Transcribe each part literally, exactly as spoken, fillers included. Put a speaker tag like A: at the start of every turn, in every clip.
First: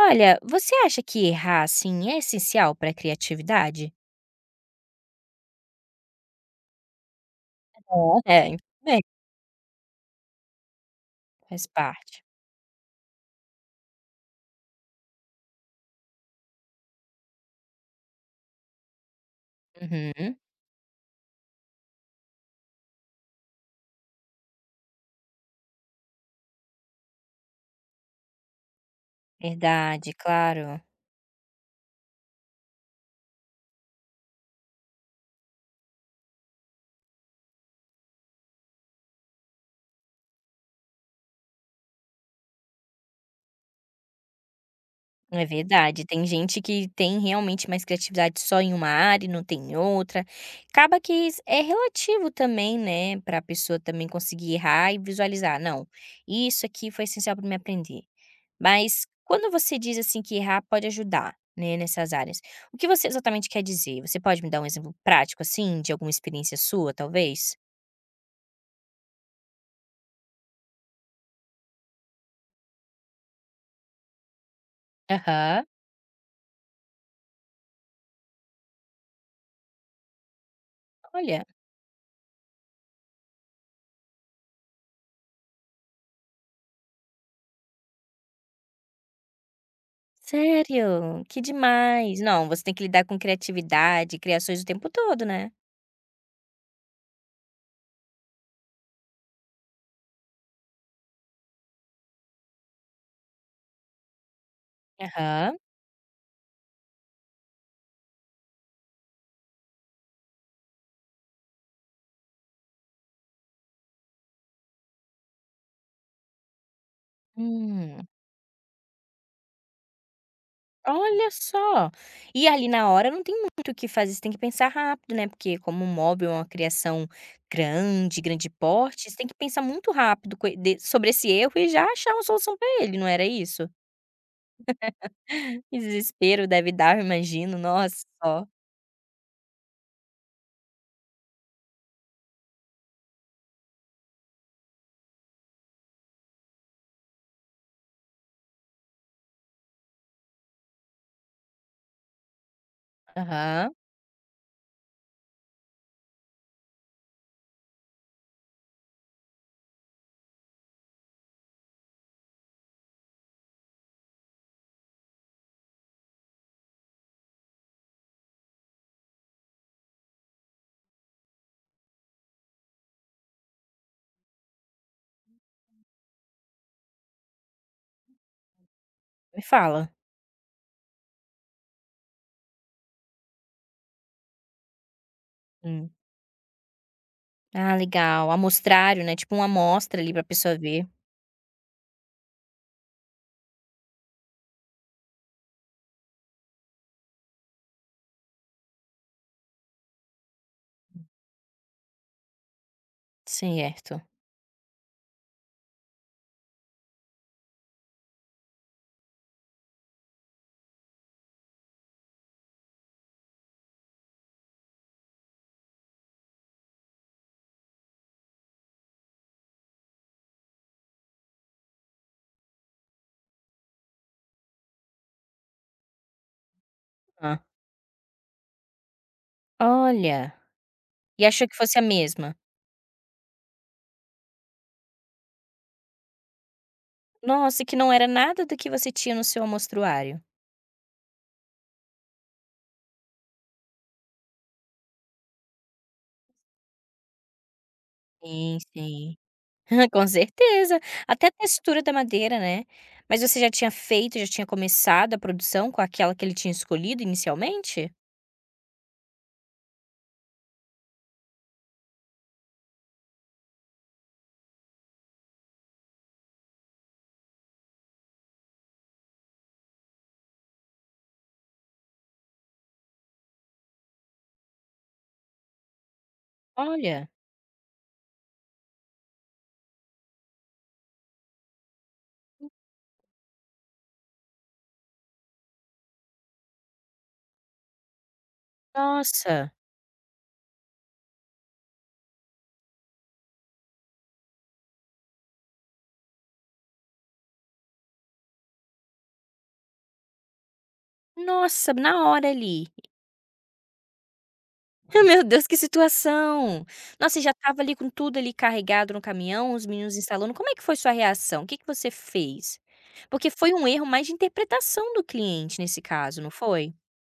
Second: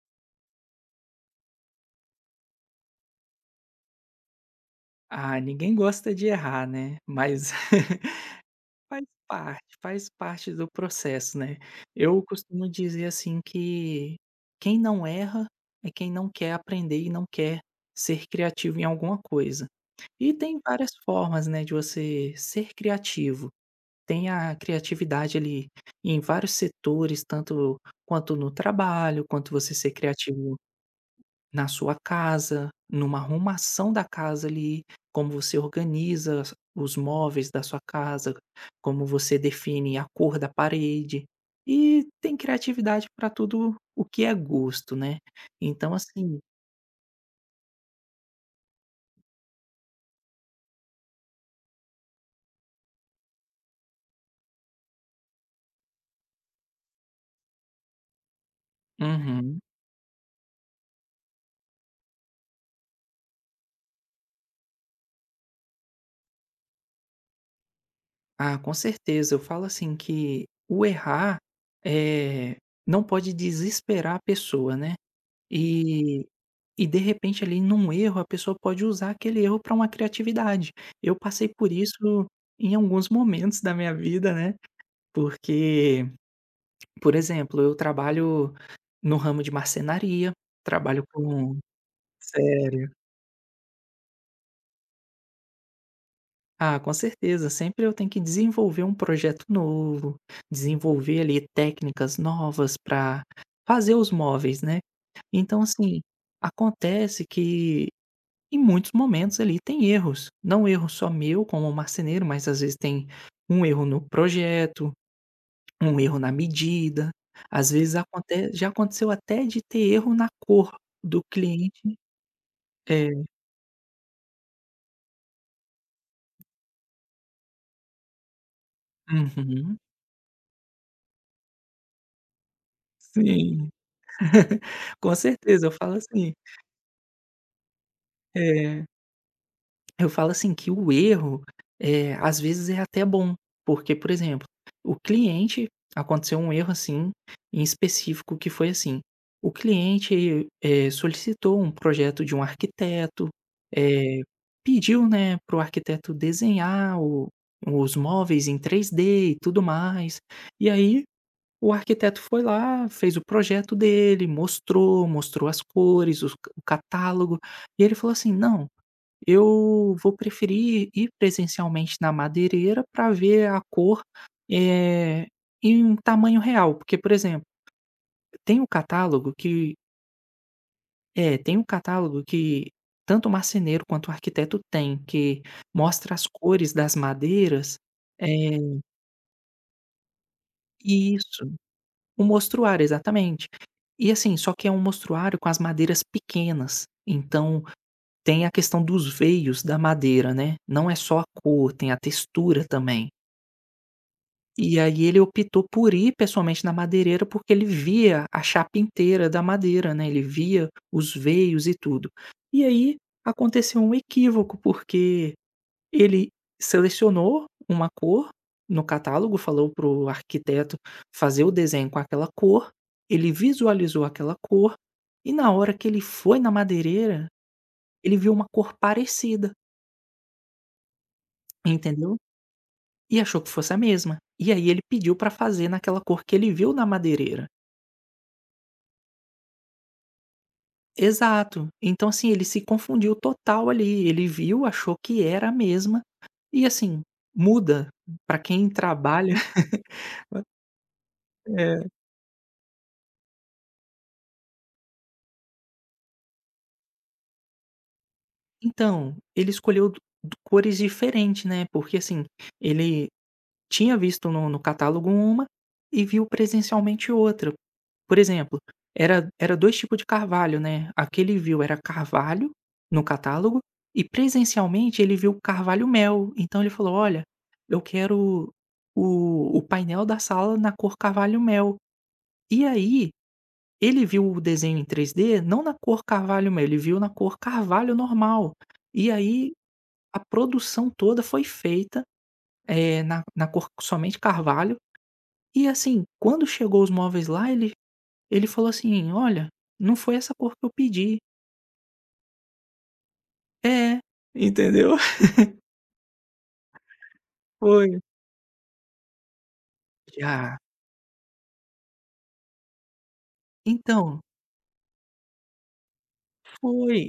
A: Olha, você acha que errar, assim, é essencial para a criatividade?
B: Ah, ninguém gosta de errar, né, mas
A: É, é, bem.
B: faz parte, faz parte do processo, né.
A: Faz parte.
B: Eu costumo dizer, assim, que quem não erra é quem não quer aprender e não quer ser criativo em alguma coisa. E
A: Uhum.
B: tem várias formas, né, de você ser criativo. Tem a criatividade ali em vários setores, tanto quanto no trabalho, quanto você ser
A: Verdade,
B: criativo
A: claro.
B: na sua casa, numa arrumação da casa ali, como você organiza as- os móveis da sua casa, como você define a cor da parede. E tem criatividade para tudo o que é gosto, né?
A: É
B: Então,
A: verdade. Tem
B: assim.
A: gente que tem realmente mais criatividade só em uma área e não tem em outra. Acaba que is- é relativo também, né? Para a pessoa também conseguir errar e visualizar. Não, isso aqui foi essencial para me aprender. Mas quando
B: Uhum.
A: você diz, assim, que errar pode ajudar, né, nessas áreas, o que você exatamente quer dizer? Você pode me dar um exemplo prático, assim, de alguma experiência sua, talvez?
B: Ah, com certeza. Eu falo assim que o errar é, não pode desesperar a pessoa, né?
A: Aham.
B: E e de repente ali num erro, a pessoa pode usar aquele erro para uma criatividade. Eu
A: Olha,
B: passei por isso em alguns momentos da minha vida, né, porque, por exemplo, eu trabalho no ramo de marcenaria, trabalho
A: sério? Que
B: com
A: demais! Não, você tem que
B: sério.
A: lidar com criatividade, criações o tempo todo, né?
B: Ah, com certeza, sempre eu tenho que desenvolver um projeto novo, desenvolver ali técnicas novas para fazer os móveis, né.
A: Aham.
B: Então assim, acontece que em muitos momentos ali tem erros, não erro só meu como marceneiro, mas às vezes tem um erro no projeto, um erro na medida, às vezes
A: Hum.
B: aconte já aconteceu até de ter erro na cor do
A: Olha só!
B: cliente
A: E ali na hora
B: é,
A: não tem muito o que fazer, você tem que pensar rápido, né, porque como um móvel é uma criação grande, grande porte, você tem que pensar
B: uhum,
A: muito rápido coi de sobre esse erro e já achar uma solução pra ele, não era isso?
B: sim, com certeza eu
A: Que
B: falo assim,
A: desespero deve dar, eu imagino, nossa! Só.
B: é eu falo assim que o erro, eh, às vezes é até bom, porque, por exemplo, o cliente aconteceu um erro assim, em específico que foi assim, o cliente, eh, solicitou um projeto de um arquiteto,
A: Aham.
B: eh, pediu, né, para o arquiteto desenhar o os móveis em três D e tudo mais, e aí o arquiteto foi lá, fez o projeto dele, mostrou, mostrou as cores, os o catálogo, e ele falou assim: "Não, eu vou preferir ir presencialmente na madeireira para ver a cor, eh, em tamanho real, porque, por exemplo, tem um catálogo
A: Me
B: que
A: fala.
B: é, tem um catálogo que tanto o marceneiro quanto o arquiteto tem, que
A: Hum.
B: mostra as cores das
A: Ah,
B: madeiras
A: legal,
B: eh
A: amostrário, né, tipo uma amostra ali pra pessoa ver.
B: isso, o mostruário, exatamente. E assim, só que é um mostruário com as madeiras pequenas, então tem a questão dos veios da madeira, né, não é só a cor, tem a textura também.
A: Certo.
B: E aí ele optou por ir pessoalmente na madeireira, porque ele via a chapa inteira da madeira, né, ele via os veios e tudo. E aí aconteceu um equívoco, porque ele selecionou uma cor no catálogo, falou para o arquiteto fazer o desenho com aquela cor, ele visualizou aquela cor e na hora que ele foi na madeireira,
A: Hã.
B: ele viu uma cor parecida,
A: Olha! E achou que fosse a
B: entendeu?
A: mesma?
B: E achou que fosse a mesma. E aí ele pediu para fazer naquela cor que ele viu na madeireira.
A: Nossa, e que não era nada do que você tinha no seu amostruário.
B: Exato. Então, assim, ele se confundiu total ali, ele viu, achou que era a mesma, e assim, muda, pra
A: Sim,
B: quem
A: sim.
B: trabalha
A: Com certeza. Até a textura
B: é.
A: da madeira, né. Mas você já tinha feito, já tinha começado a produção com aquela que ele tinha escolhido inicialmente?
B: Então, ele escolheu d d cores diferentes, né, porque assim, ele tinha visto no no catálogo uma, e viu presencialmente outra. Por exemplo, era era dois tipos de carvalho, né, aquele viu era carvalho, no catálogo, e presencialmente ele viu carvalho mel, então ele falou:
A: Olha,
B: "Olha, eu quero o o painel da sala na cor carvalho mel". E aí, ele viu o desenho em três D não na cor carvalho mel, ele viu na cor carvalho normal. E
A: nossa,
B: aí, a produção toda foi feita, eh, na na cor somente carvalho, e assim, quando chegou os móveis lá ele ele falou assim: "Olha, não foi essa cor que eu pedi".
A: nossa, na hora ali.
B: "É". Entendeu?
A: Meu Deus, que situação. Nossa, e já estava ali com
B: "Foi".
A: tudo ali carregado no caminhão, os meninos instalando. Como é
B: "Já".
A: que foi sua reação? O que que você fez? Porque foi um erro mais de
B: "Então".
A: interpretação do cliente nesse caso, não foi?
B: "Foi".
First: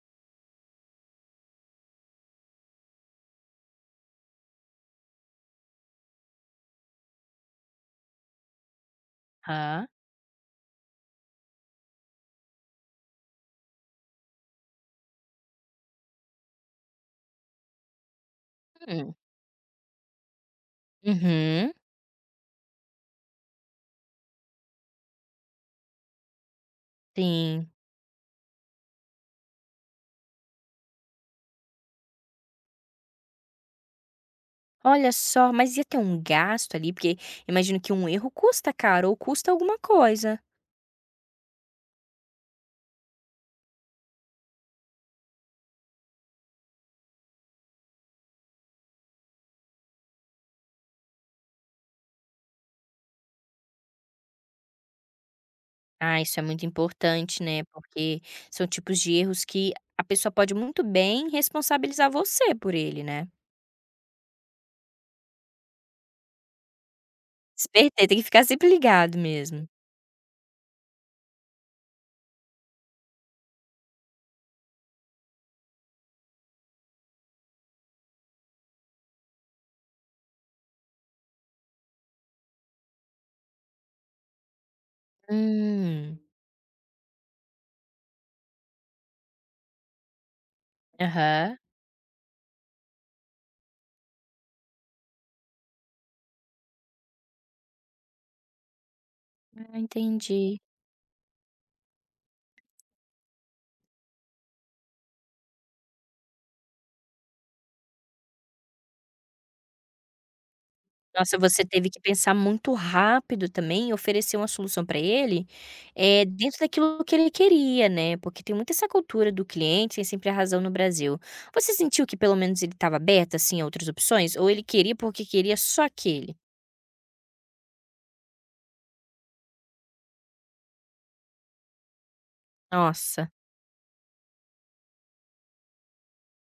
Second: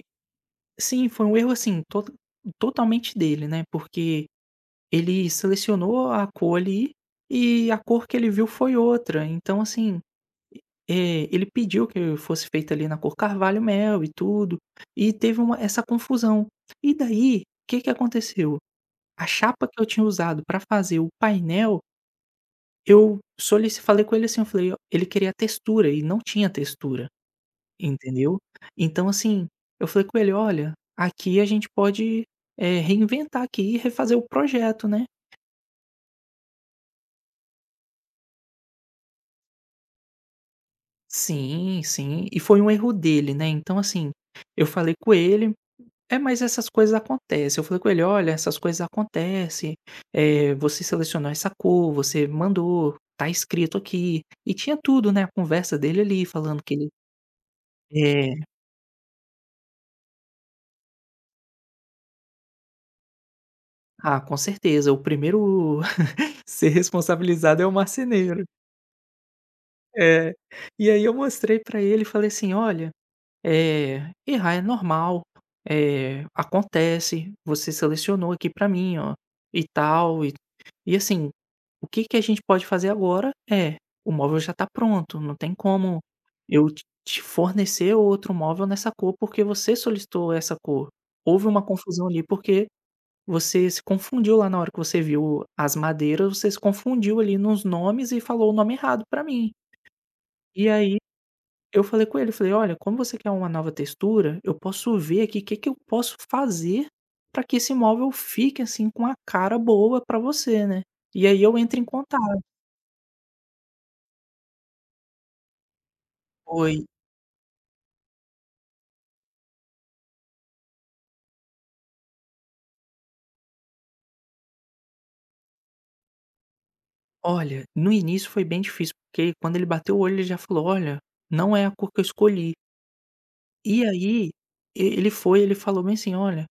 B: Sim, foi um erro, assim, tota totalmente dele, né, porque ele selecionou a cor ali, e a cor que ele viu foi outra. Então,
A: Hã.
B: assim, eh, ele pediu que fosse feita ali na cor carvalho mel e tudo, e teve uma essa confusão. E daí, o que que aconteceu?
A: Hum.
B: A chapa que eu tinha usado para fazer o
A: Uhum.
B: painel Eu solici falei com ele assim, eu falei: "Ó", ele queria a textura e não tinha textura,
A: Sim.
B: entendeu. Então assim, eu falei com ele: "Olha, aqui a gente pode, eh, reinventar aqui e refazer o projeto, né".
A: Olha só, mas ia ter um gasto ali, porque imagino que um erro custa caro ou custa alguma coisa.
B: Sim, sim. E foi um erro dele, né, então assim, eu falei com ele é, mas essas coisas acontecem. Eu falei com ele: "Olha, essas coisas acontecem, eh, você selecionou essa cor, você mandou, tá escrito aqui". E tinha tudo, né, a conversa dele
A: Ah,
B: ali
A: isso é
B: falando
A: muito
B: que ele
A: importante, né? Porque
B: é.
A: são tipos de erros que a pessoa pode muito bem responsabilizar você por ele, né?
B: Ah, com certeza, o primeiro ser responsabilizado é o
A: Espertei, tem que ficar
B: marceneiro.
A: sempre ligado mesmo.
B: É. E aí eu mostrei pra ele e falei assim: "Olha, eh, errar é normal, eh, acontece, você selecionou aqui pra mim, ó, e tal, e e assim, o que que a gente pode fazer agora é, o móvel já tá pronto, não tem como
A: Hum,
B: eu te te fornecer outro móvel nessa cor, porque você solicitou essa cor. Houve
A: aham.
B: uma confusão ali, porque você se confundiu lá na hora que você viu as madeiras, você se confundiu ali nos nomes e falou o nome errado pra mim.
A: Ah, entendi.
B: E aí, eu falei com ele, falei: "Olha, como você quer uma nova textura, eu posso ver aqui o que que eu posso fazer para que esse móvel fique, assim, com a cara boa para você, né". E
A: Nossa,
B: aí eu
A: você
B: entro em
A: teve que pensar
B: contato.
A: muito rápido também e oferecer uma solução para ele, eh, dentro
B: Foi.
A: daquilo que ele queria, né, porque tem muito essa cultura do cliente tem sempre a razão no Brasil. Você sentiu que pelo menos ele estava aberto, assim, a outras opções? Ou ele queria porque queria só aquele?
B: Olha, no início foi bem difícil, porque quando ele bateu o olho ele já falou: "Olha, não é a cor que eu escolhi".
A: Nossa.
B: E aí, e ele foi, ele falou bem assim: "Olha",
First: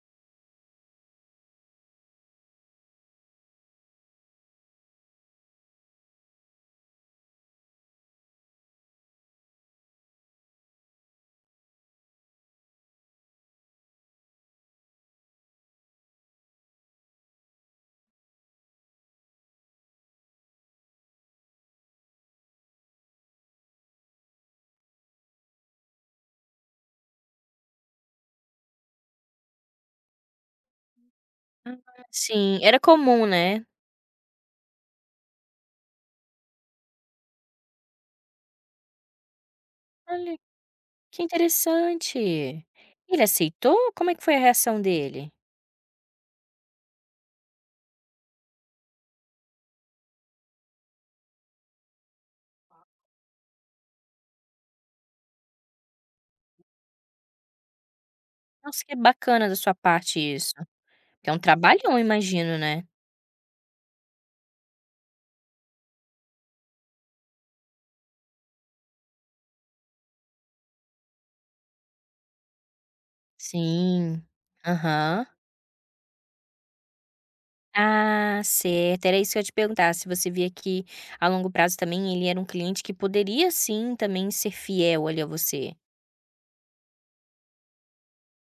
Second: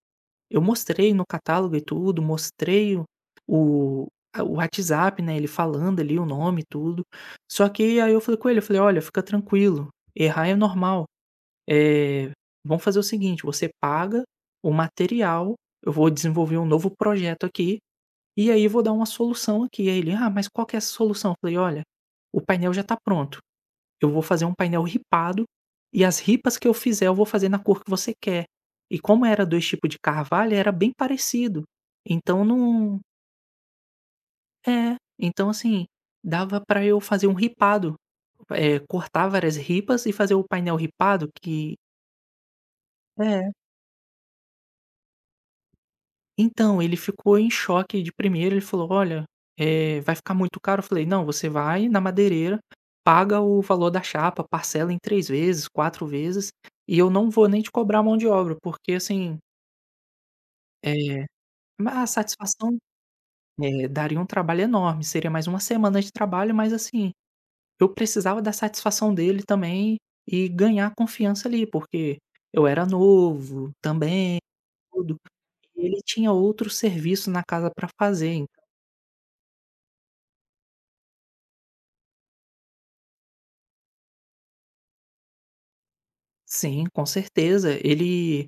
B: eu mostrei no catálogo e tudo, mostrei o o a o WhatsApp, né, ele falando ali o nome e tudo. Só que aí eu falei com ele, eu falei: "Olha, fica tranquilo, errar é normal, eh, vamos fazer o seguinte, você paga o material, eu vou desenvolver um novo projeto aqui, e aí vou dar uma solução aqui". Aí ele: "Ah, mas qual que é essa solução?". Eu falei: "Olha, o painel já tá pronto, eu vou fazer um painel ripado, e as ripas que eu fizer eu vou fazer na cor que você quer. E como era dois tipos de carvalho, era bem parecido.
A: Ah,
B: Então
A: sim, era
B: não
A: comum, né.
B: é, então assim, dava pra eu fazer um ripado, eh, cortar várias ripas e fazer
A: Olha,
B: o painel
A: que
B: ripado que
A: interessante. Ele
B: É.
A: aceitou? Como é que foi a reação dele?
B: Então, ele ficou em choque de primeira, ele falou: "Olha, eh, vai ficar muito caro?" Eu falei: "Não, você vai na madeireira, paga o valor da chapa, parcela em três vezes, quatro vezes, e eu não vou nem te cobrar mão de obra,
A: Nossa,
B: porque
A: que
B: assim".
A: bacana da sua parte isso.
B: É,
A: É um trabalhão,
B: ma a
A: imagino,
B: satisfação
A: né.
B: é, daria um trabalho enorme, seria mais uma semana de trabalho, mas assim, eu precisava da satisfação dele também e ganhar confiança ali, porque eu era novo
A: Sim.
B: também, tudo,
A: Aham.
B: e ele tinha outro serviço na casa para fazer,
A: Ah,
B: en...
A: certo. Era isso que eu ia te perguntar, se você via que a longo prazo também ele era um cliente que poderia sim também ser fiel ali a você.
B: Sim, com certeza, ele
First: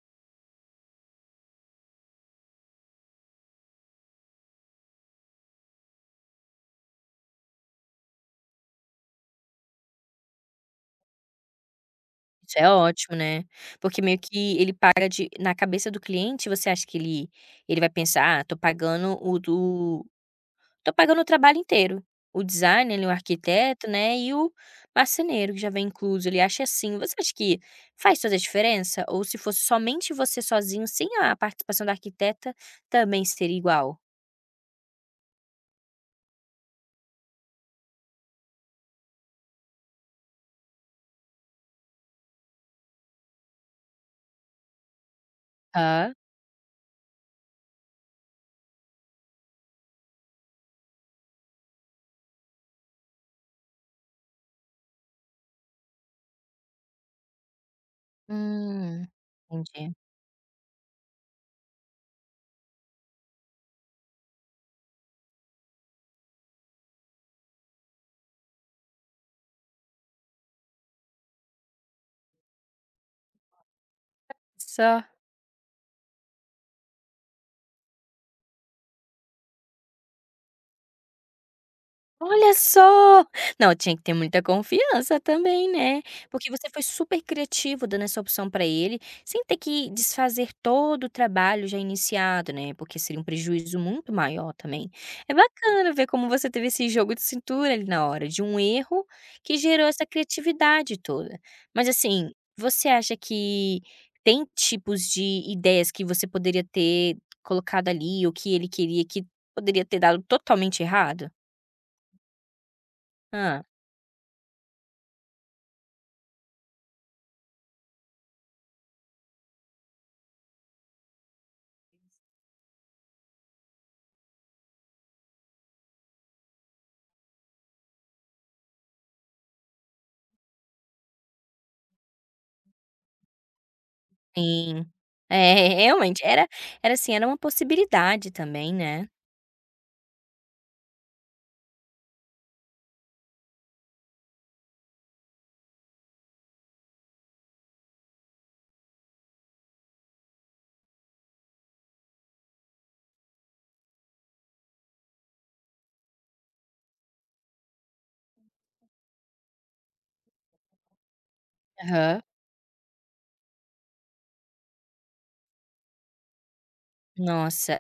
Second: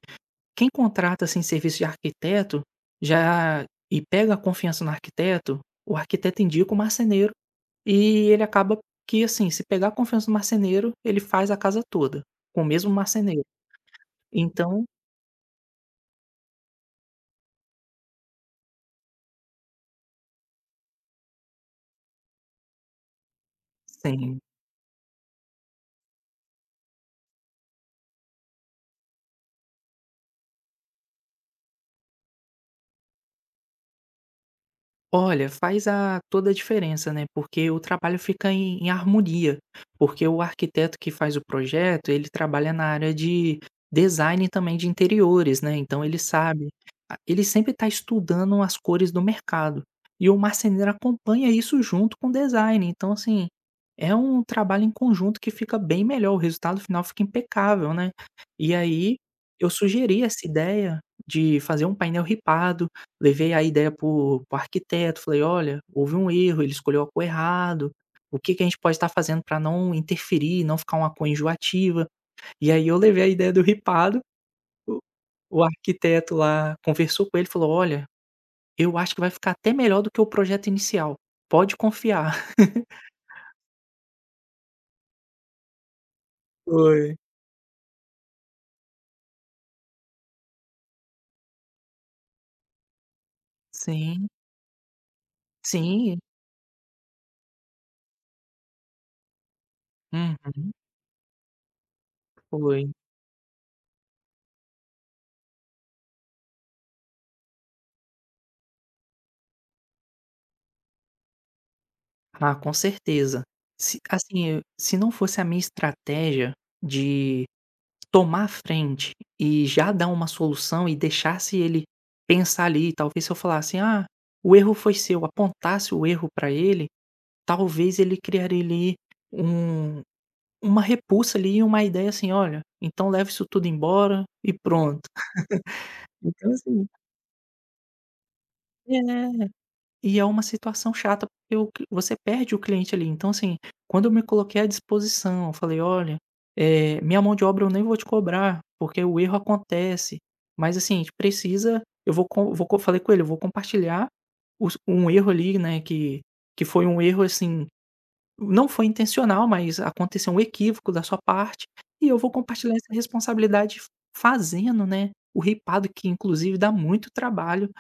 B: quem contrata, assim, serviço de arquiteto, já e pega a confiança no arquiteto, o arquiteto indica o marceneiro. E ele acaba que, assim, se pegar a confiança do marceneiro, ele faz a casa toda,
A: Isso
B: com o
A: é
B: mesmo
A: ótimo, né.
B: marceneiro.
A: Porque meio que ele
B: Então
A: paga de na cabeça do cliente você acha que ele ele vai pensar: "Ah, tô pagando o do tô pagando o trabalho inteiro, o designer ali, o arquiteto, né, e
B: sim.
A: o marceneiro que já vem incluso", ele acha assim. Você acha que faz toda a diferença ou se fosse somente você sozinho, sem a participação da arquiteta, também seria igual?
B: Olha, faz a toda a diferença, né, porque o trabalho fica em em harmonia, porque o arquiteto que faz o projeto, ele trabalha na área de design também de interiores, né, então
A: Hã.
B: ele sabe a ele sempre está estudando as cores do mercado, e o marceneiro acompanha isso junto com o design, então assim, é um trabalho em conjunto que fica bem melhor, o resultado final fica impecável, né. E
A: Hum,
B: aí, eu
A: entendi.
B: sugeri essa ideia de fazer um painel ripado, levei a ideia para o arquiteto, falei: "Olha, houve um erro, ele escolheu a cor errado, o que que a gente pode estar fazendo para não interferir, não ficar uma cor enjoativa?". E aí eu levei a ideia do ripado, o
A: Só,
B: o arquiteto lá conversou com ele, falou: "Olha, eu acho que vai ficar até melhor do que o projeto inicial, pode confiar".
A: olha só! Não, tinha que ter muita confiança também, né, porque você foi
B: Foi.
A: super criativo dando essa opção para ele, sem ter que desfazer todo o trabalho já iniciado, né, porque seria um prejuízo muito
B: Sim,
A: maior também. É bacana ver
B: sim.
A: como você teve esse jogo de cintura ali na hora, de um erro que gerou essa
B: Uhum,
A: criatividade toda. Mas, assim, você
B: foi.
A: acha que tem tipos de ideias que você poderia ter colocado ali, ou que ele queria que poderia ter dado totalmente errado?
B: Ah, com certeza.
A: Hã.
B: Se assim, eu- se não fosse a minha estratégia de tomar a frente e já dar uma solução e deixasse ele pensar ali, talvez se eu falasse: "Ah, o erro foi seu", apontasse o erro para ele, talvez ele criaria ali um uma repulsa ali e uma ideia assim: "Olha, então leva isso tudo embora e
A: Sim.
B: pronto".
A: É, realmente, era
B: Então assim
A: era assim, era uma possibilidade também,
B: é.
A: né.
B: E é uma situação chata, porque o cli você perde o cliente ali. Então, assim, quando eu me coloquei à disposição, eu falei: "Olha, eh, minha mão de obra eu nem vou te cobrar, porque o erro acontece, mas assim, a gente precisa eu vou com vou co" falei com ele: "Eu vou compartilhar os um erro ali, né, que que foi um erro, assim, não foi intencional, mas aconteceu um equívoco da sua parte, e eu
A: Aham.
B: vou compartilhar essa responsabilidade fazendo, né, o ripado", que inclusive dá muito trabalho.
A: Nossa,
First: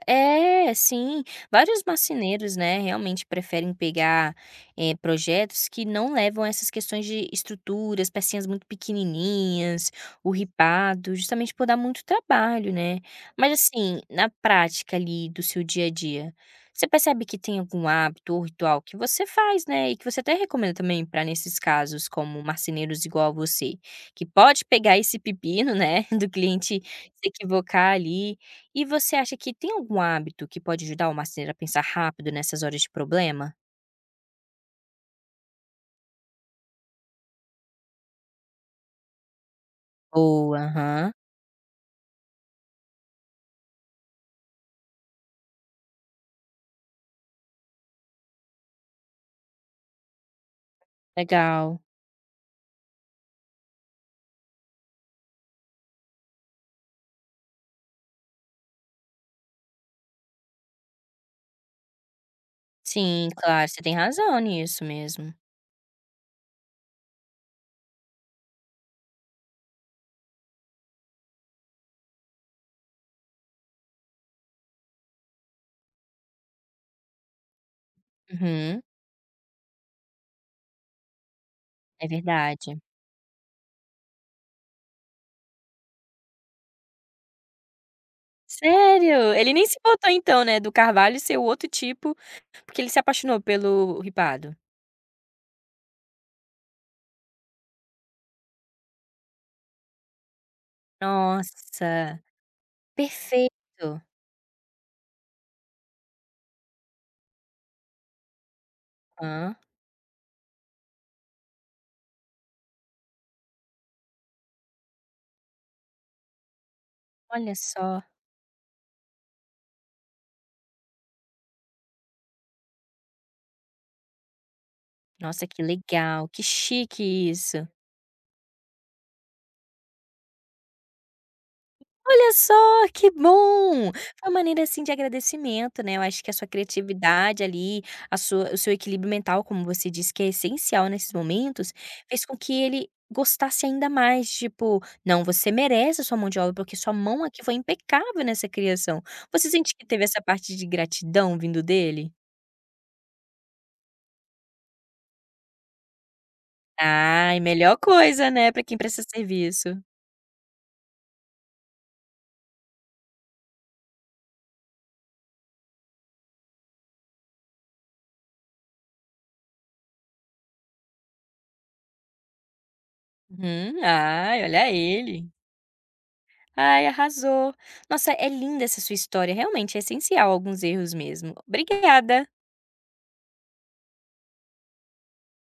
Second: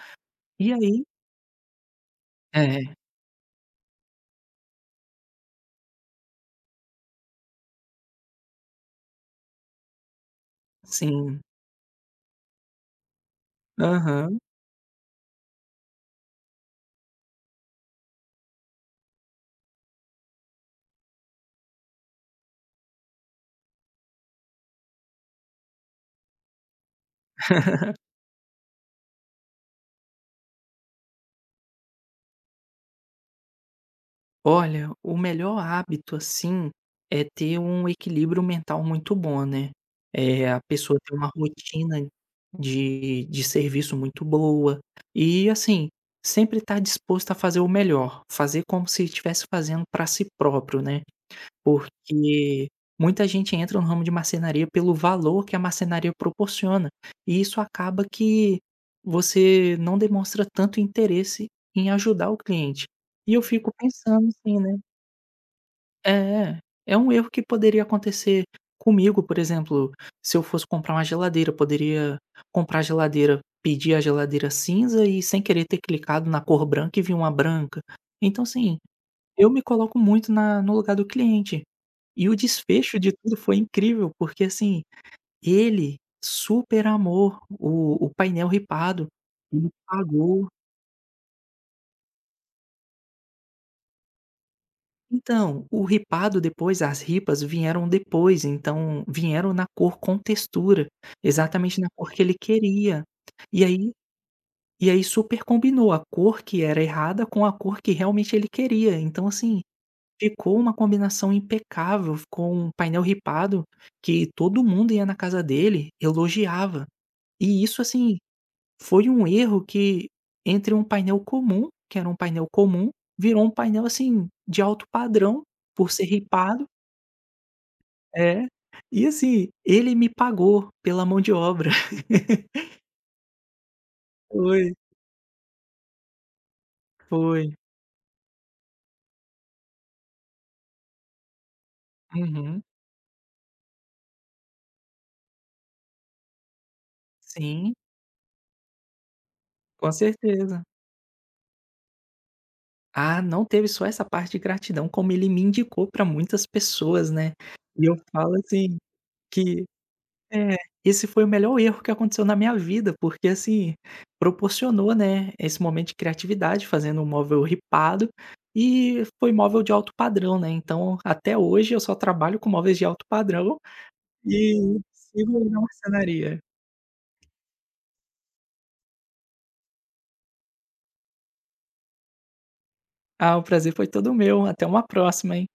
B: E
A: é,
B: aí
A: sim. Vários marceneiros, né,
B: é,
A: realmente preferem pegar, eh, projetos que não levam essas questões de estruturas, pecinhas muito pequenininhas, o ripado,
B: sim.
A: justamente por dar muito trabalho, né. Mas assim, na
B: Aham.
A: prática ali do seu dia a dia, você percebe que tem algum hábito ou ritual que você faz, né, e que você até recomenda também para nesses casos como marceneiros igual a você, que pode pegar esse pepino, né, do cliente se equivocar ali e você acha que tem algum hábito que pode ajudar o marceneiro a pensar rápido nessas horas de problema?
B: Olha, o melhor hábito, assim, é ter um equilíbrio mental muito bom, né. É
A: Boa,
B: a pessoa
A: aham.
B: ter uma rotina de de serviço muito boa e, assim, sempre estar disposto a fazer o melhor, fazer como se estivesse fazendo para si próprio, né.
A: Legal.
B: Porque muita gente entra no ramo de marcenaria pelo valor que a marcenaria proporciona, e isso acaba que você não demonstra tanto interesse em ajudar o cliente.
A: Sim,
B: E eu
A: claro,
B: fico
A: você tem
B: pensando
A: razão
B: assim, né,
A: nisso mesmo.
B: é, é um erro que poderia acontecer comigo, por exemplo, se eu fosse comprar uma geladeira, eu poderia comprar a geladeira, pedir a geladeira cinza e sem querer ter clicado na cor branca e vi uma branca. Então assim
A: Uhum,
B: eu me coloco muito na no lugar do cliente.
A: é
B: E o
A: verdade.
B: desfecho de tudo foi incrível, porque, assim, ele super amou o o painel ripado,
A: Sério? Ele nem
B: ele
A: se importou então,
B: pagou
A: né, do carvalho ser o outro tipo, porque ele se apaixonou pelo ripado?
B: então, o ripado depois as ripas vieram depois, então vieram na cor com textura, exatamente na cor
A: Nossa,
B: que ele queria.
A: perfeito.
B: E aí e aí super combinou a cor que era errada com a cor que realmente ele queria, então
A: Hã,
B: assim ficou uma combinação impecável, ficou um painel ripado que todo mundo ia na casa dele, elogiava.
A: olha
B: E isso,
A: só.
B: assim, foi um erro que entre um painel comum, que era um painel comum, virou um painel, assim, de alto padrão
A: Nossa, que
B: por ser
A: legal, que
B: ripado
A: chique isso.
B: é. E assim, ele me pagou pela mão de obra.
A: Olha só, que bom! Foi uma maneira,
B: Foi,
A: assim, de agradecimento, né, eu acho que a sua criatividade
B: foi.
A: ali, a sua o seu equilíbrio mental, como você disse que é essencial nesses momentos, fez com que
B: Uhum.
A: ele gostasse ainda mais, tipo: "Não, você merece a sua mão de obra, porque sua mão aqui foi
B: Sim,
A: impecável nessa criação". Você sente que
B: com
A: teve essa parte
B: certeza.
A: de gratidão vindo dele?
B: Ah, não teve só essa parte de gratidão, como ele me indicou pra muitas pessoas, né.
A: Ai, melhor
B: E eu
A: coisa,
B: falo
A: né, pra quem
B: assim
A: presta
B: que
A: serviço.
B: é, esse foi o melhor erro que aconteceu na minha vida, porque assim, proporcionou, né, esse momento de criatividade fazendo um móvel ripado, e foi móvel de alto padrão, né, então até hoje eu só trabalho com móveis de alto padrão
A: Uhum. Ai, olha
B: e
A: ele.
B: sigo na marcenaria.
A: Ai, arrasou. Nossa, é linda essa sua história. Realmente é essencial alguns erros mesmo. Obrigada.
B: Ah, o prazer foi todo meu, até uma próxima, hein.